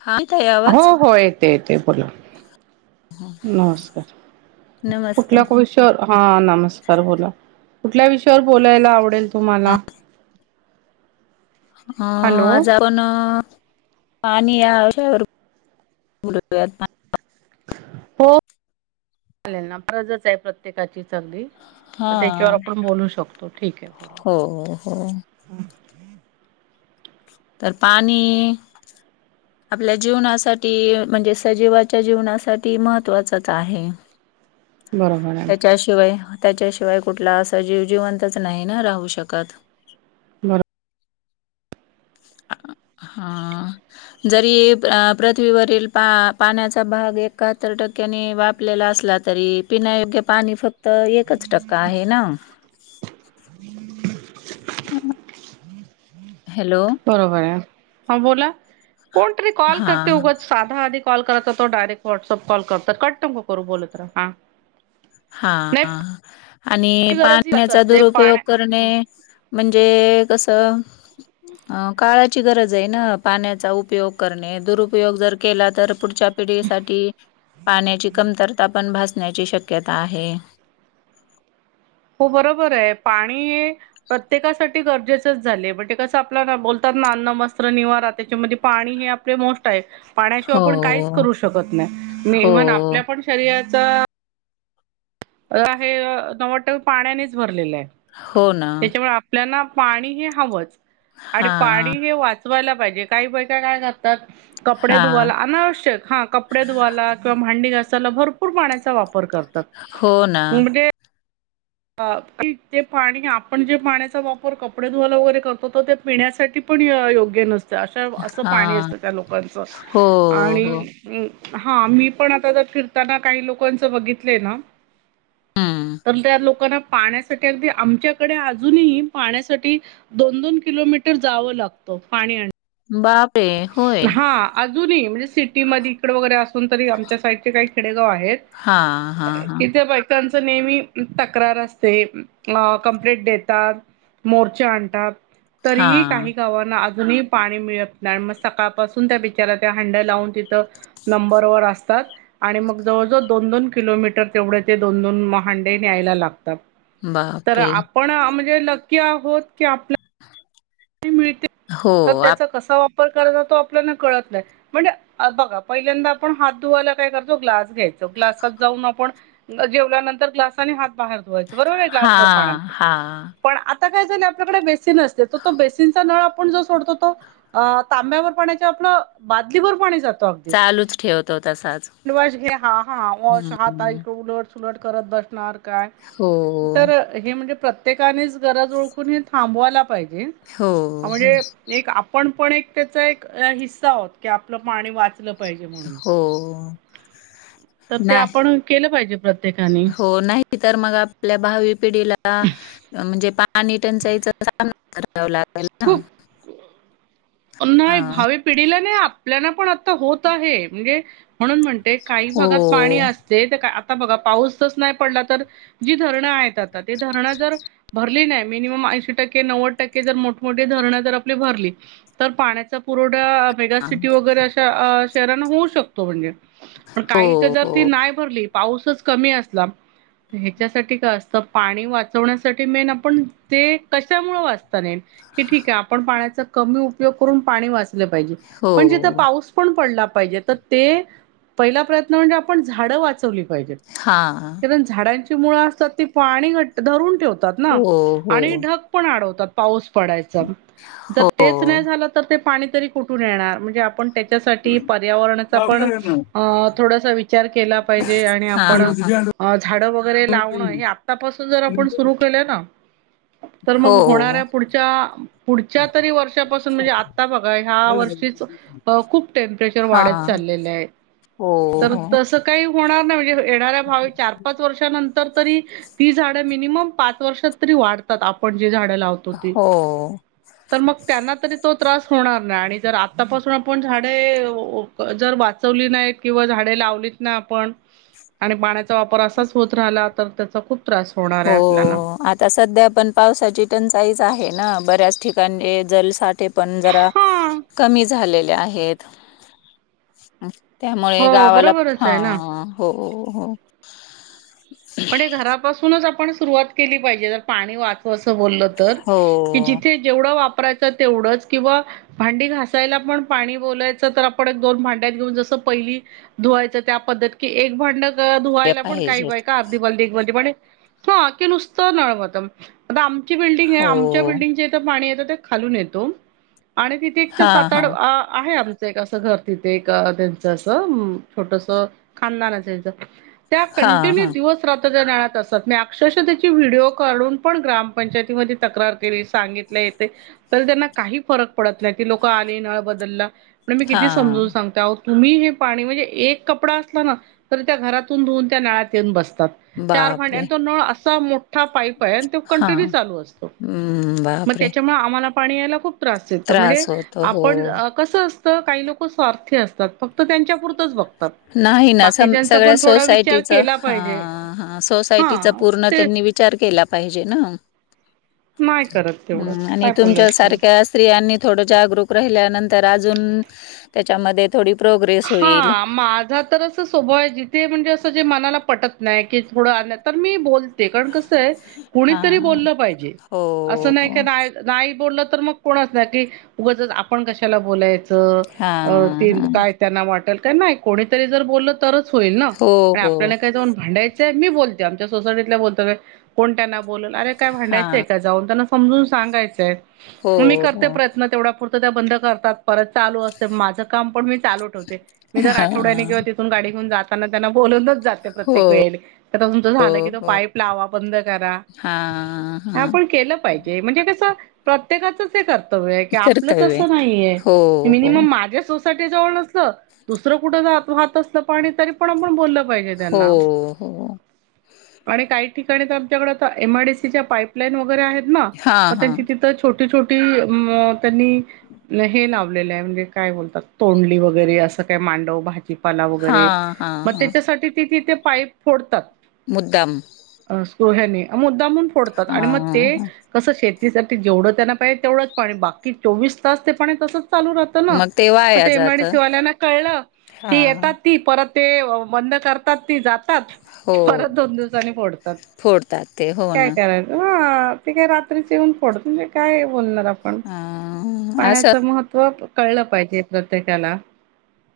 हा का आहे आवाज. ते ते बला नमस्कार नमस्ते कुठल्या भविष्यावर हा नमस्कार बोला. कुठल्या विषयावर बोलायला आवडेल तुम्हाला अ हॅलो आज हो आपण आणि या विषयावर बोलत हो चालेल ना गरजच आहे प्रत्येकाची चांगली हा तर त्याच्यावर आपण बोलू शकतो ठीक आहे. हो हो तर पाणी आपल्या जीवनासाठी म्हणजे सजीवाच्या जीवनासाठी महत्त्वाचाच आहे. बरोबर आहे त्याच्याशिवाय त्याच्याशिवाय कुठला असा जीव जिवंतच नाही ना राहू शकत बरोबर. हा. जरी पृथ्वीवरील पाण्याचा भाग एकाहत्तर टक्क्यांनी वापलेला अस तरी पिण्यायोग्य पाणी फक्त एकच टक्का आहे ना [unintelligible] हम्म. बरोबर आहे हा बोला कोण तरी कॉल करते हा उगाच साधा आणि कॉल करत तो डायरेक्ट व्हॉट्सअप कॉल करतात कट्ट नको करू बोलत राहा. हा नाही आणि गरज हीच पाण्याचा असते दुरुपयोग करणे पाण्या म्हणजे कसं अ काळाची गरज आहे ना पाण्याचा उपयोग करणे दुरुपयोग जर केला तर पुढच्या पिढीसाठी पाण्याची कमतरता पण भासण्याची शक्य क्यता आहे. हो बरोबर आहे पाणी हे प्रत्येकासाठी गरजेचच झालेय पर ते कसं आपल्याला बोलतात ना अन्न, वस्त्र, निवारा त्याच्यामध्ये पाणी हे आपलं मोस्ट आहे हो, पाण्याशिवाय आपण काहीच करू शकत नाही हो, इवन आपल्या पण शरीराचा हे नव्वद टक्के पाण्यानेच भरलेलं आहे हो ना. त्याच्यामुळे आपल्याना पाणी हे हवंच आणि हां, पाणी हे वाचवायला पाहिजे काही बायका काय कर तात कपडे हां. धुवाला अनवश्यक कपडे धुवायला किवा भांडी घा सायला भरपूर पाण्याचा वापर करतात. हो ना. अ की ते पाणी आपण जे पाण्याचा वापर कपडे धुवाला वगैरे करतो तर ते पिण्यासाठी पण योग्य नसतं अशा असं पाणी हां. असतं त्या लोकांचं हो, आणि हो. अ हा मी पण आता जर फिरताना काही लोकांच बघितलंय ना हं. तर त्या लोक काना पाण्यासाठी अगदी आमच्याकडे अजूनही पाण्यासाठी दोन दोन किलोमीटर जावं लागतो पाणी आणाय बापरे! होय. हा अजूनही म्हणजे सिटीमध्ये इकडे वगैरे असून तरी आमच्या साईड काही खेडे हो आहेच हां, हां, हां. की पटण नेहमी तक्रार असते कमप्लेंट देतात मोर्चे आणतात. तरीही काही हां. गावांना अजूनही पाणी मिळत नाही नाय मग सकाळपासून त्या बिचार्या त्या हंडे लावून तिथं नंबर वर असतात आणि मग जवळ कस दोन दोन किलोमीटर तेवढे ते दोन दोन म हांडे न्यायला लागतात तर बापरे! आपण म्हणजे लकी आहोत की आप मिळते हो. तर आप त्याचा कसा वापर तो करतो आपल्याना कळत नाही म्हणजे बघा पहिल्यांदा आपण हात धुवायला काय करतो ग्लास घेतो ग्लासात जाऊन आपण जेवल्यानंतर आपण ग्लासाने हात बाहेर धुवायचो बरोबर हाय का ग्लासभर हां, पाण्यात हां. पण आता काय झालय आपल्याकडे बेसीन असते तो तो बेसिनचा नळ आपण जो सोडतो तो तांब्यावर पाण्याच्या आपलं बादलीवर पाणी जात चालूच ठेवतो तसाच हॅन्ड वॉश घे हा हा वॉश हम्म. हाताइकड उलट सुलट करत बसणार काय हो, तर हे म्हणजे प्रत्येकानेच गरज ओळखून हे थांबवायला पाहीजे हो, हो. म्हणजे एक आपण आपण एक त्याचा एक हिस्सा आहोत की आपलं पाणी वाचलं पाहिजे म्हणून. हो तर ते नाही आपण केलं पाहिजे प्रत्येकाने हो, नाही तर मग आपल्या भावी पिढीला म्हणजे पाणी टंचाईचा सांडमारा करावा लागला ना खूप नाही हां. भावी पिढीला नाही आपल्याना पण आता होत आहे म्हणजे म्हणून म्हण ते काही भागात पाणी हो. असते तर काय आप आता बघा पाऊसच नाही पडला तर जी धरणं आहेत आता ते धरणं जर भरली नाही मिनिमम आप ऐंशी टक्के नव्वद टक्के जर मोठमठ्ठी धरणं जर आपली भरली तर पाण्याचा पुरवठा हां. मेगासिटी वगैरे अशा शहरांना होऊ शकतो म्हणजे पण हो, काही च जर हो, ती नाही भरली पाऊसच कमी असला हेच्यासाठी काय असतं पाणी वाचवण्यासाठी मेन आपण ते कशामुळे वाचतं क नई ते ठीक आहे आपण पाण्याचा कमी उपयोग करून पाणी जपलं पाहीजे हो. पण जिथ पाऊस पण पडला तर ते पहिला प्रयत्न म्हणजे आपण झाड वाचवली पाहीजे हां. कारण झाडांची मुळ असं ती पाणी घट धरून ठेवतात तात ना हो, हो, आणि ढग पण आडवतात पाऊस पडायचा तर हो. ते नाही झालं तर ते पाणी तरी कुठून येणार म्हणजे आपन त्यासाठी पर्यावरणाचा हां, पण हां, हां. अ थोडासा विचार केला पाहिजे आणि आपण अ झाडं वगैरे लावणं हे आतापासून जर आपण सुरू केलं ना तर मग होणाऱ्या हो. पुढच्या पुढच्या तरी वर्ष पासुन म्हणजे आता बघा ह्या वर्षीच खूप टेम्परेचर वाढत हां. चाललेले आहे. हो, तर हो, तस काही होणार नाही म्हणजे येणाऱ्या भावी चार पाच वर्षांनंतर नंतर तरी ती झाड मिनिमम पाच वर्षात तरी वाढतात आपन झाड लावतो ते हो. तर मग त्यांना तरी तो त्रास होणार नाही आणि जर आतापासून आपण झाडे जर वाचवली नाही किंवा झाडे लावलीत ना आपण आणि पाण्याचा वापर असाच होत राहिला तर त्याचा त्रास होणार हो आहे आपल्याला. आता सध्या पण पावसाची टंचाईच आहे. बऱ्याच ठिकाणी जल साठे पण जरा हा, कमी झालेत. ते आहेत आहे त्यामुळे हो गावाला बरोबरच हा आहे ना. हो हो म्हणे घरापासूनच आपण सुरुवात केली पाहिजे जर पाणी वाच बोललो तर की हो जिथे जेवढ वा परायचं तेवढंच किंवा भांडी घासायला पण पाणी बोलायच तर आपण एक दोन भांड्यात घेऊन ज पहिली धुवायच त्या पद्धत एक भांड ते धुवायला पण काही बाई पाहिजेत का अर्धी बार्डी एक बार्डी पण ह की नुसतं नळ मत आता आमची बिल्डिंग आहे हो आमच्या बिल्डिंगचे इथं पाणी येतं ते खालून येतो. आणि तिथे एक तर हा हा साताड आहे आम एक असं घर तिथे एक त्यांचं असं छोटस खानदानच आहेच त्यां त्या हा कंटिन्यू हा [unintelligible] नळात असतात मी अक्षरश त्याची व्हिडिओ काढून पण ग्रामपंचायतीमध्ये तक्रार केली सांगित येते तर त्यांना काही फरक पडत नाही की लोक आले नळ बदलला. पण मी किती हा समजून सांगता तुम्ही हे पाणी म्हणजे एक कपडा असला ना तर त्या घरातून धुऊन त्या नळात येऊन बसता. चार भांड्या बापरे तो नळ असा मो ठा पाईप आहे आणि तो हा कंटिन्यू चालू असतो हम्म मग बापरे त्याच्यामुळे आम्हाला पाणी यायला खूप [unintelligible] म्हणजे त्रास होतो हो आपण कसं असत काही लोक स्वार्थी असतात फक्त त्यांच्यापूर नाही ना सम सगळ्या थोडा विचार सोसायटीचं केला हा पाहिजे. हा सोसायटीचा हा पूर्ण ते त्यांनी विचार केला पाहिजे ना नाही करत तेवढं हम्म आणि काय तुमच्या बोलायचं. सारख्या स्त्रियांनी थोड जागरूक राहिल्यानंतर अजून त्याच्यामध्ये थोडी प्रोग्रेस होईल. हा माझा तर असं स्वभाव आहे जिथे म्हणजे असं जे मनाला पटत नाही की थोडं तर मी बोलते कारण कस कोणी तरी हां. बोललं पाहीजे हो, अस नाही की हो. आहे नाही बोललं तर मग कोणच नाही की उगचच आपण कशाला बोलायचं हां, ते हां. काय त्यांना वाटेल का नाही कोणीतरी जर बोललं तरच होईल ना हो, आणि हो. आपल्याला काय जाऊन भांडायचं मी बोलते आमच्या सोसायटीतला बोलतो कोण त्यांना बोलल अरे काय भांडायचंय हां. का जाऊन त्यांना समजुन सांगायचंय हो, मग मी करते हो. प्रयत्न तेवढा त्या बंद करतात परत चालू असतय माझं काम पण मी चालू ठेवते मी तर आठवड्यानी हां. किंवा तिथून गाडी घेऊन जाताना त्यांना बोलत पण जाते हो, प्रत्येक वेळेला तर तुमचं झालं की तो हो. पाईप लावा किंवा बंद करा. हां, हां. आपण केलं पाहिजे म्हणजे कसं प्रत्येकाचच हे कर्तव्य आहे की आपलंच कर्तव्य. असं नाहीे हो, हो. मिनिमम माझ्या सोसायटी जवळ नसत दुसर कुठ जर वाहत असत पाणी तरी पण आपण बोल पाहिजे हो, त्यांना हो. आणि काही ठिकाणी तर आमच्याकडे एमआरडीसीच्या पाईपलाईन वगैरे आहेत ना म हां, त्यांची हां. तिथं छोटी छोटी छोटी त्यांनी हे लावलेलं आहे म्हणजे काय बोलतात. तोंडली वगैरे असं काय मांडव भाजीपाला वगैरे हां, हां, मग हां. त्याच्यासाठी ती तिथे. पाईप फोडतात...... मुद्दाम. [unintelligible] सो याने मुद्दाममून फोडतात आणि मग ते हां, हां. कस शेत- साठी जेवढं त्यांना पाहिजे तेवढंच पाणी बाकी चोवीस तास ते पाणी तसच चालू राहतं ना. मग मग वाया ते जातं. एमआयडीसीवाल्यांना कळलं की येतात हां. ती परत ते बंद करतात ती जाता- हो. परत दोन दिवसाांनी फोडतात फोडतात ते. हो काय ना. करायच ह. ते काय रात्रीच येऊन फोडत म्हणजे काय बोलणार आपण हां. असं पाण्याचं महत्त्व. कळलं पाहिजे प्रत्येकाला.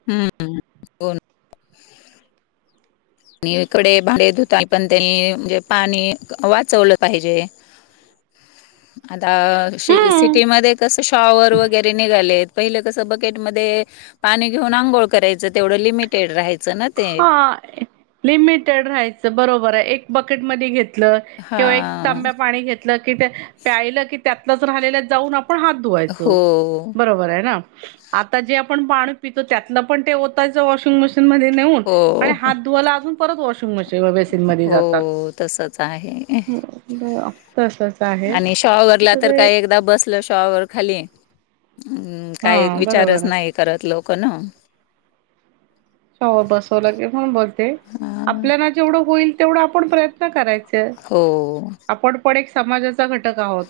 हम्म हो ना. आणि इकडे भाडे धुता पण त्यांनी म्हणजे पाणी वाचवलं पाहिजे. आता हम्म आ-सिटी मधे कस शॉवर वगैरे निघालेत. पहिलं कसं बकेट मध्ये पाणी घेऊन आंघोळ करायचं तेवढं लिमिटेड राहायचं. ना ते. हा लिमिटेड राहायचं बरोबर आहे एक बकेटमध्ये घेत. किंवा एक हां. तांब्या पाणी घेतलं क प्यायल की त्यातच राहिल जाऊन आपण- ण हात धुवायच हो. बरोबर आहे ना. पण पाणी पितो त्यातलं पण ते होताच वॉशिंग मशीन मध्ये नेऊन आणि हो. हात धुवायला अजून- परत वॉशिंग मशीन बेसिन मध्ये जातात. हो. तसंच आहे तसच आहे आणि शावरला तर काय एकदा बसल शावर खाली. हम् काय हा बरोबर विचारच आहे नाही करत लोक ना. हो बसवलं गे म्हणून बोलते हां. आपल्याला जेवढं होईल तेवढं आपण प्रयत्न करायच. हो. आपण पण एक समाजच. घटक आहोत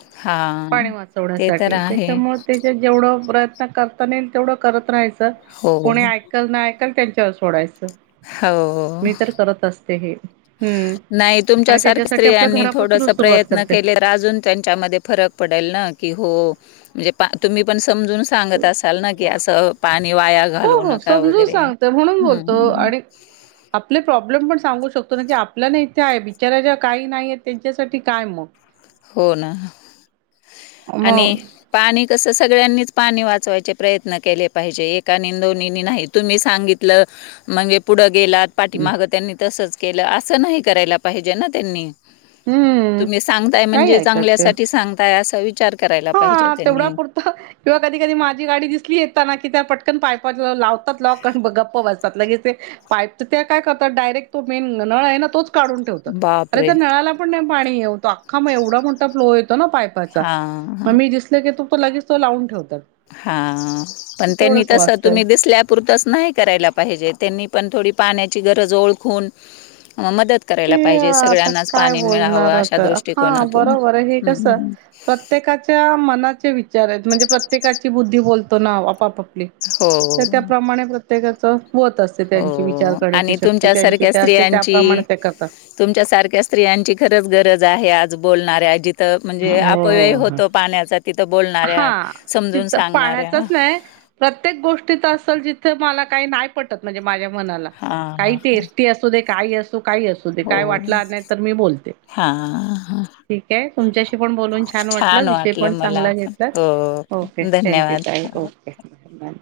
पाणी हां. ते तर वाचवण्यासाठी आहे. त्याच्यामुळे त्याच्या जेवढ प्रत- करता नाही तेवढं करत रायच हो, कोणी ऐकाल ना ऐकाल त्यांच्यावर सोडायच. हो. मी तर करत असते हे ह्म्म्म. नाही तुमच्यासारख्या स्त्रियांनी थोडस सुरुवात प्रयत्न करते केले तर अजून त्यांच्यामध्ये फरक पडेल ना. हो म्हणज त पण समजून सांगत असाल ना की असं पाणी वाया हो घालू हो नका समजून वगैरे. सांगते म्हणून हम्म बोलतो हम आणि आपले प्रॉब्लेम पण सांगू शकतो ना की आपल्या ना इथे आहे बिचाराच्या काही नाहीय त्यांच्यासाठी काय मग. हो ना आणि मग पाणी कस सगळ्यांनीच. पाणी वाचवायचे प्रयत्न केले पाहिजे एकानी दोननी नाही तुम्ही सांगितलं म्हणजे पुढ गेलात पाठी माहागं त्यांनी तसच केलं असं नाही करायला पाहिजे ना त्यांनी. हम्म तुम्ही सांगताय नाही म्हणजे ऐकत ते चांगल्यासाठी सांगताय असा विचार. करायला पाहिजे हा तेवढा त्यांनी. पुरत किंवा कधी कधी माझी गाडी दिसली यता ना कि त्या पटकन पायपा लावत. [unintelligible] गप्प बसतात लगेच ते पाईप चं काय करतात डायरेक्ट तो मेन नळ आहे ना तोच. काढून ठेवत अरे बापरे! त्या नळाला पण पाणी नाही येत आखा एवढा मो फ्लो. हा हा असले की तो लगेच तो लावून ठेवतो. हा पण त्यांनी तस वाचतंय तुम्ही दिसल्यापुरतंच नाही करायला पाहिजे त्यांनी. पण थोडी पाण्याची गरज ओळखून. मदत करायला ते पाहिजे आता सगळ्यांनाच काय पाणी मिळावं बोलणार अशा आता हा दृष्टिकोनातून बरोबर हे ह. कसं प्रत्येकाच्या मनाच्या [unintelligible] [unintelligible] विचार म्हणजे प्रत्येकाची बुद्धी बोलतो ना आपपली हो, त्याप्रमाणे. प्रत्येकाच मत असते त्यांची विचार हो. करण्याची शक्ती त्यांची काय असते त्याप्रमाणे. ते करतात. तुमच्या सारख्या स्त्रियांची खरंच गरज आहे आज बोलणारे अजित. हो म्हणजे अपय्यय हो हो. होतो पाण्याचा तिथं बोल. हा तिथं पाण्याचाच नाही प्रत्येक गोष्टी तर असेल जिथे. का नाही पटत म्हणजे माझा मनाला हां, कायं ते स्टे असुदे कायही असुदे. तो काही असू दे काय हो. वाटला नाही तर मी बोलते हां, हां. ठीक आहे तुमच्याशी पण बोलून छान वाटलं विषय पण मला चांगला पण. घेतला हो. ओके थँक्यू धन्यवाद. ताई हो. ओके धन्यवाद..